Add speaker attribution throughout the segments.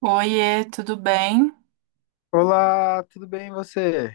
Speaker 1: Oiê, tudo bem?
Speaker 2: Olá, tudo bem e você?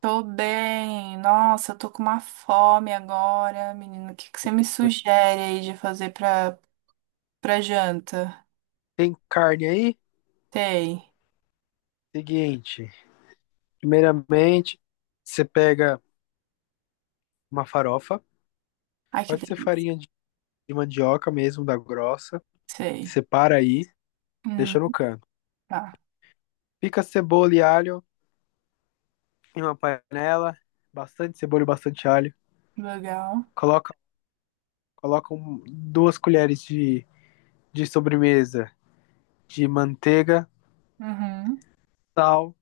Speaker 1: Tô bem. Nossa, eu tô com uma fome agora, menino. O que que você me sugere aí de fazer pra janta?
Speaker 2: Tem carne aí?
Speaker 1: Sei.
Speaker 2: Seguinte, primeiramente, você pega uma farofa,
Speaker 1: Ai, que
Speaker 2: pode ser
Speaker 1: delícia.
Speaker 2: farinha de mandioca mesmo, da grossa,
Speaker 1: Sei.
Speaker 2: separa aí,
Speaker 1: Hum,
Speaker 2: deixa no canto.
Speaker 1: tá.
Speaker 2: Pica cebola e alho em uma panela, bastante cebola e bastante alho.
Speaker 1: Legal.
Speaker 2: Coloca, coloca duas colheres de sobremesa de manteiga,
Speaker 1: Uhum.
Speaker 2: sal,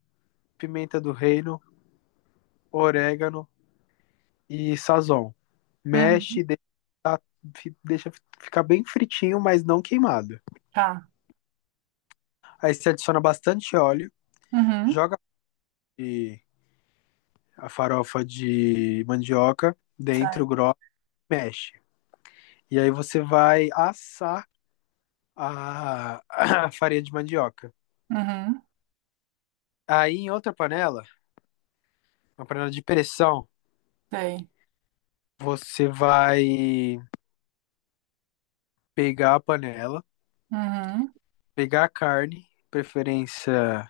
Speaker 2: pimenta do reino, orégano e sazon.
Speaker 1: Uhum.
Speaker 2: Mexe, deixa, tá- deixa ficar bem fritinho, mas não queimado.
Speaker 1: Tá.
Speaker 2: Aí você adiciona bastante óleo,
Speaker 1: Uhum.
Speaker 2: joga e- a farofa de mandioca dentro,
Speaker 1: Sei.
Speaker 2: grossa, e mexe. E aí você vai assar a, a farinha de mandioca.
Speaker 1: Uhum.
Speaker 2: Aí em outra panela, uma panela de pressão,
Speaker 1: Sei.
Speaker 2: você vai pegar a panela,
Speaker 1: Uhum.
Speaker 2: pegar a carne, preferência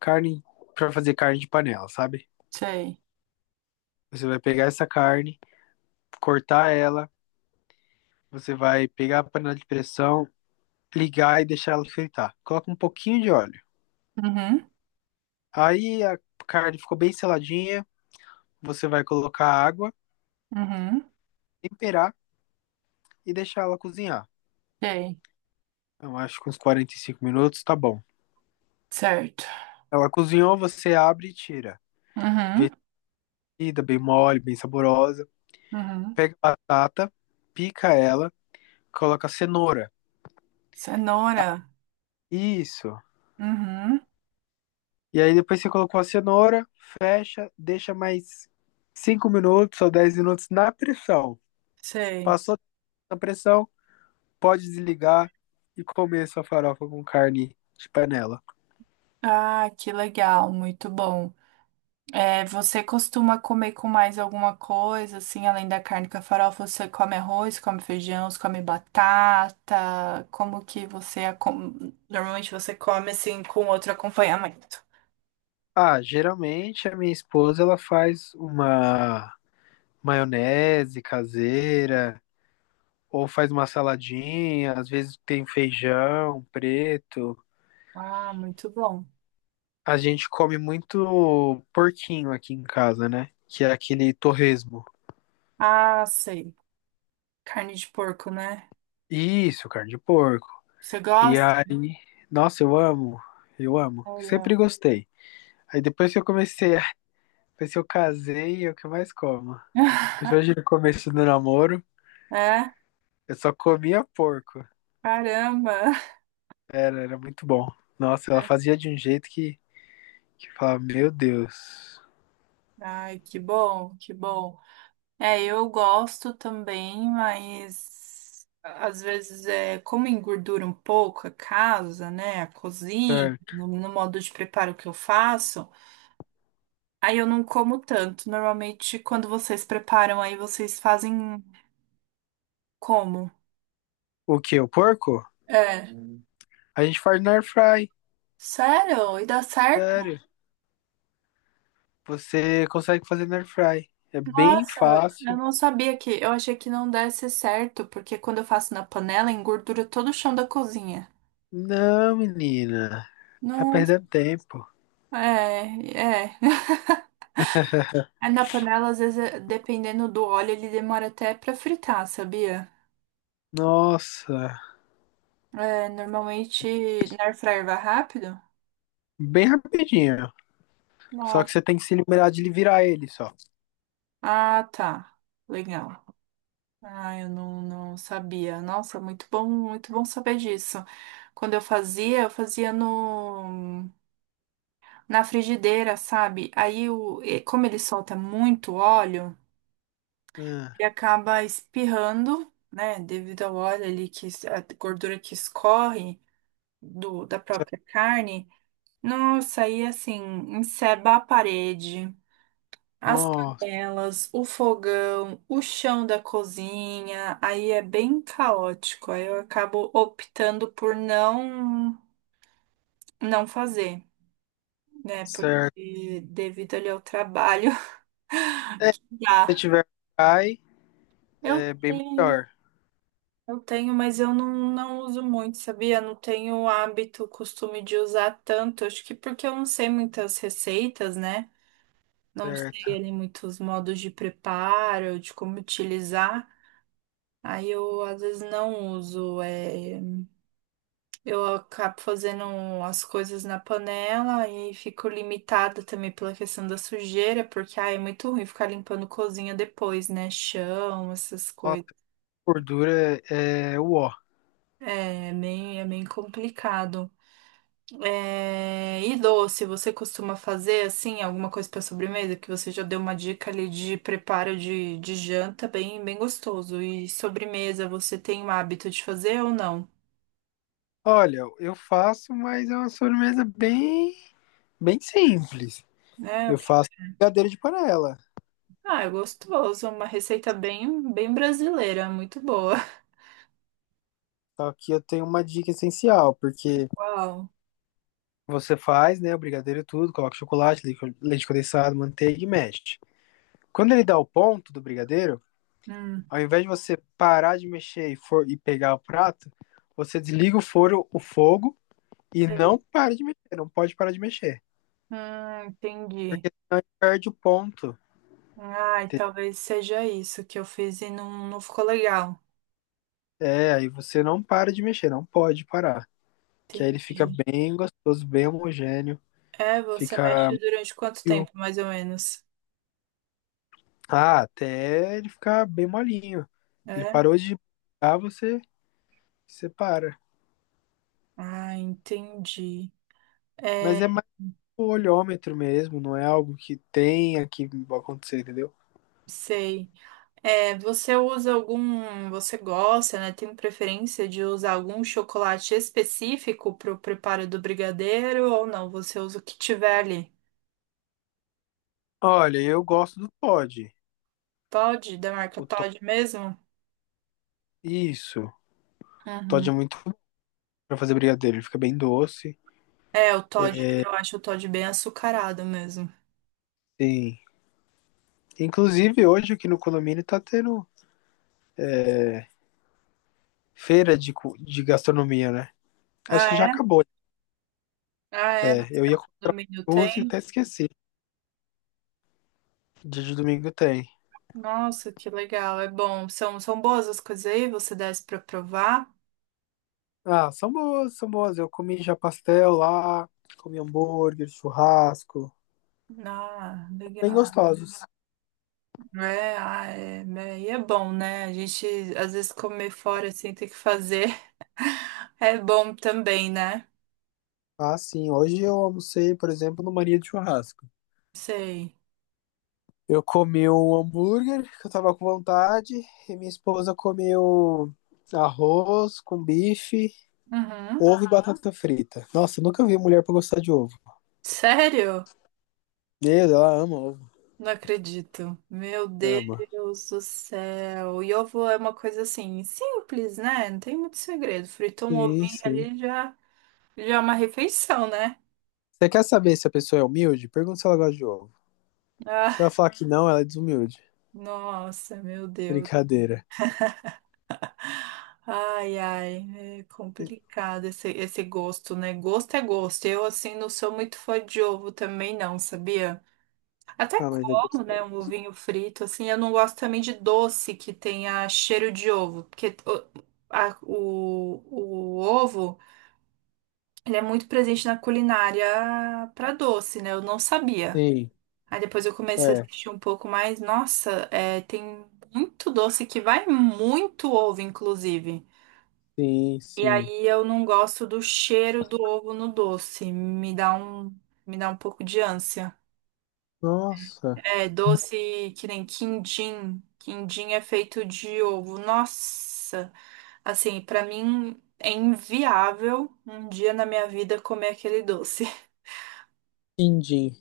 Speaker 2: carne para fazer carne de panela, sabe?
Speaker 1: Sei.
Speaker 2: Você vai pegar essa carne cortar ela, você vai pegar a panela de pressão, ligar e deixar ela fritar. Coloca um pouquinho de óleo.
Speaker 1: Uhum.
Speaker 2: Aí a carne ficou bem seladinha, você vai colocar água,
Speaker 1: Uhum.
Speaker 2: temperar e deixar ela cozinhar.
Speaker 1: Sei.
Speaker 2: Eu acho que uns 45 minutos tá bom.
Speaker 1: Certo.
Speaker 2: Ela cozinhou, você abre e tira.
Speaker 1: Uhum.
Speaker 2: Vestida, bem mole, bem saborosa.
Speaker 1: Uhum.
Speaker 2: Pega a batata, pica ela, coloca a cenoura.
Speaker 1: Cenoura.
Speaker 2: Isso.
Speaker 1: Uhum.
Speaker 2: E aí depois você colocou a cenoura, fecha, deixa mais 5 minutos ou 10 minutos na pressão.
Speaker 1: Sei.
Speaker 2: Passou na pressão, pode desligar e comer sua farofa com carne de panela.
Speaker 1: Ah, que legal, muito bom. É, você costuma comer com mais alguma coisa, assim, além da carne com a farofa? Você come arroz, come feijão, você come batata? Como que você... Normalmente você come, assim, com outro acompanhamento.
Speaker 2: Ah, geralmente a minha esposa ela faz uma maionese caseira ou faz uma saladinha, às vezes tem feijão preto.
Speaker 1: Ah, muito bom.
Speaker 2: A gente come muito porquinho aqui em casa, né? Que é aquele torresmo.
Speaker 1: Ah, sei. Carne de porco, né?
Speaker 2: Isso, carne de porco.
Speaker 1: Você
Speaker 2: E
Speaker 1: gosta?
Speaker 2: aí, nossa, eu amo, eu amo.
Speaker 1: Olha.
Speaker 2: Sempre gostei. Aí depois que Depois que eu casei, é o que eu mais como. Principalmente no começo do namoro,
Speaker 1: É?
Speaker 2: eu só comia porco.
Speaker 1: Caramba!
Speaker 2: Era muito bom. Nossa, ela fazia de um jeito que eu falava, meu Deus.
Speaker 1: Ai, que bom, que bom. É, eu gosto também, mas às vezes é como engordura um pouco a casa, né? A cozinha,
Speaker 2: Certo.
Speaker 1: no modo de preparo que eu faço, aí eu não como tanto. Normalmente, quando vocês preparam, aí vocês fazem como?
Speaker 2: O que? O porco?
Speaker 1: É.
Speaker 2: A gente faz na air fry.
Speaker 1: Sério? E dá certo?
Speaker 2: Sério. Você consegue fazer na air fry. É bem
Speaker 1: Nossa, eu
Speaker 2: fácil.
Speaker 1: não sabia que. Eu achei que não desse certo, porque quando eu faço na panela, engordura todo o chão da cozinha.
Speaker 2: Não, menina. Tá
Speaker 1: Não,
Speaker 2: perdendo tempo.
Speaker 1: é, é. É, na panela, às vezes, dependendo do óleo, ele demora até pra fritar, sabia?
Speaker 2: Nossa.
Speaker 1: É, normalmente, na air fryer vai rápido?
Speaker 2: Bem rapidinho. Só que
Speaker 1: Nossa.
Speaker 2: você tem que se liberar de virar ele só.
Speaker 1: Ah, tá. Legal. Ah, eu não, não sabia. Nossa, muito bom saber disso. Quando eu fazia no, na frigideira, sabe? Aí, e como ele solta muito óleo,
Speaker 2: Ah,
Speaker 1: ele acaba espirrando, né? Devido ao óleo ali, que, a gordura que escorre da
Speaker 2: cer-
Speaker 1: própria carne. Nossa, aí assim, encerba a parede, as
Speaker 2: nossa,
Speaker 1: panelas, o fogão, o chão da cozinha, aí é bem caótico. Aí eu acabo optando por não fazer, né?
Speaker 2: certo.
Speaker 1: Porque devido ali ao trabalho,
Speaker 2: É, se
Speaker 1: dá.
Speaker 2: você tiver cai,
Speaker 1: Eu
Speaker 2: é bem
Speaker 1: tenho,
Speaker 2: melhor.
Speaker 1: eu tenho, mas eu não, não uso muito, sabia? Não tenho o hábito, o costume de usar tanto. Acho que porque eu não sei muitas receitas, né? Não sei
Speaker 2: Certo.
Speaker 1: ali muitos modos de preparo, de como utilizar. Aí eu às vezes não uso. É, eu acabo fazendo as coisas na panela e fico limitada também pela questão da sujeira, porque ai, é muito ruim ficar limpando cozinha depois, né? Chão, essas
Speaker 2: Nossa,
Speaker 1: coisas.
Speaker 2: gordura é o ó.
Speaker 1: É bem complicado. É, e doce, você costuma fazer assim alguma coisa para sobremesa? Que você já deu uma dica ali de preparo de janta bem gostoso. E sobremesa, você tem o hábito de fazer ou não?
Speaker 2: Olha, eu faço, mas é uma sobremesa bem, bem simples.
Speaker 1: É, o
Speaker 2: Eu
Speaker 1: que-
Speaker 2: faço brigadeiro de panela.
Speaker 1: Ah, é gostoso, é uma receita bem brasileira, muito boa.
Speaker 2: Só que eu tenho uma dica essencial, porque
Speaker 1: Uau.
Speaker 2: você faz, né, o brigadeiro e tudo, coloca chocolate, leite condensado, manteiga e mexe. Quando ele dá o ponto do brigadeiro,
Speaker 1: Hum,
Speaker 2: ao invés de você parar de mexer e pegar o prato, você desliga o fogo e não
Speaker 1: sei.
Speaker 2: para de mexer. Não pode parar de mexer. Porque
Speaker 1: Entendi.
Speaker 2: senão ele perde o ponto.
Speaker 1: Ai, talvez seja isso que eu fiz e não ficou legal.
Speaker 2: É, aí você não para de mexer, não pode parar. Que aí ele fica
Speaker 1: Entendi.
Speaker 2: bem gostoso, bem homogêneo.
Speaker 1: É, você
Speaker 2: Fica
Speaker 1: mexe durante quanto
Speaker 2: meio.
Speaker 1: tempo, mais ou menos?
Speaker 2: Ah, até ele ficar bem molinho. Ele
Speaker 1: É.
Speaker 2: parou de ah, você separa.
Speaker 1: Ah, entendi. É,
Speaker 2: Mas é mais o olhômetro mesmo, não é algo que tenha que acontecer, entendeu?
Speaker 1: sei. É, você usa algum, você gosta, né? Tem preferência de usar algum chocolate específico para o preparo do brigadeiro ou não? Você usa o que tiver ali?
Speaker 2: Olha, eu gosto do pod.
Speaker 1: Toddy, da marca
Speaker 2: O to...
Speaker 1: Toddy mesmo?
Speaker 2: Isso. Todd
Speaker 1: Uhum.
Speaker 2: é muito bom pra fazer brigadeiro. Ele fica bem doce.
Speaker 1: É, o Toddy, eu acho o Toddy bem açucarado mesmo.
Speaker 2: Sim. Inclusive, hoje aqui no condomínio tá tendo feira de, de gastronomia, né?
Speaker 1: Ah,
Speaker 2: Acho que já
Speaker 1: é?
Speaker 2: acabou.
Speaker 1: Ah, é? No
Speaker 2: É, eu ia comprar
Speaker 1: condomínio
Speaker 2: duas e
Speaker 1: tem?
Speaker 2: até esqueci. Dia de domingo tem.
Speaker 1: Nossa, que legal, é bom. São, são boas as coisas aí, você desce para provar?
Speaker 2: Ah, são boas, são boas. Eu comi já pastel lá, comi hambúrguer, churrasco.
Speaker 1: Ah,
Speaker 2: Bem
Speaker 1: legal.
Speaker 2: gostosos.
Speaker 1: É, ah, é, né? E é bom, né? A gente às vezes comer fora assim ter que fazer é bom também, né?
Speaker 2: Ah, sim. Hoje eu almocei, por exemplo, no Maria de Churrasco.
Speaker 1: Sei.
Speaker 2: Eu comi um hambúrguer que eu tava com vontade, e minha esposa comeu arroz com bife,
Speaker 1: Uhum.
Speaker 2: ovo e aham, batata frita. Nossa, eu nunca vi mulher pra gostar de ovo.
Speaker 1: Sério?
Speaker 2: Meu, ela ama ovo.
Speaker 1: Não acredito. Meu
Speaker 2: Ama.
Speaker 1: Deus do céu. E ovo é uma coisa assim, simples, né? Não tem muito segredo. Fritou um
Speaker 2: Sim,
Speaker 1: ovinho
Speaker 2: sim.
Speaker 1: ali já, já é uma refeição, né?
Speaker 2: Você quer saber se a pessoa é humilde? Pergunta se ela gosta de ovo.
Speaker 1: Ah,
Speaker 2: Se ela falar que não, ela é desumilde.
Speaker 1: nossa, meu Deus.
Speaker 2: Brincadeira.
Speaker 1: Ai, ai, é complicado esse gosto, né? Gosto é gosto. Eu, assim, não sou muito fã de ovo também, não, sabia? Até
Speaker 2: Ah, mas é
Speaker 1: como, né?
Speaker 2: gostoso.
Speaker 1: Um ovinho frito, assim. Eu não gosto também de doce que tenha cheiro de ovo, porque o ovo, ele é muito presente na culinária para doce, né? Eu não sabia.
Speaker 2: Sim,
Speaker 1: Aí depois eu comecei a
Speaker 2: é.
Speaker 1: assistir um pouco mais. Nossa, é, tem muito doce que vai muito ovo, inclusive.
Speaker 2: Sim,
Speaker 1: E
Speaker 2: sim.
Speaker 1: aí eu não gosto do cheiro do ovo no doce. Me dá um pouco de ânsia.
Speaker 2: Nossa.
Speaker 1: É, doce que nem quindim. Quindim é feito de ovo. Nossa, assim, pra mim é inviável um dia na minha vida comer aquele doce.
Speaker 2: Quindim.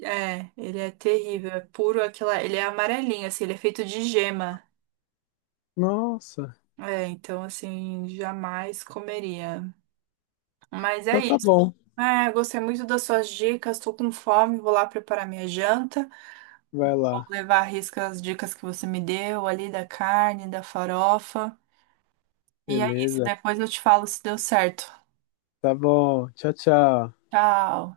Speaker 1: É, ele é terrível, é puro aquela, ele é amarelinho, assim, ele é feito de gema.
Speaker 2: Nossa.
Speaker 1: É, então assim, jamais comeria. Mas é
Speaker 2: Então tá
Speaker 1: isso.
Speaker 2: bom.
Speaker 1: Ah, eu gostei muito das suas dicas. Estou com fome, vou lá preparar minha janta.
Speaker 2: Vai
Speaker 1: Vou
Speaker 2: lá.
Speaker 1: levar a risca as dicas que você me deu ali da carne, da farofa. E é isso.
Speaker 2: Beleza.
Speaker 1: Depois eu te falo se deu certo.
Speaker 2: Tá bom. Tchau, tchau.
Speaker 1: Tchau.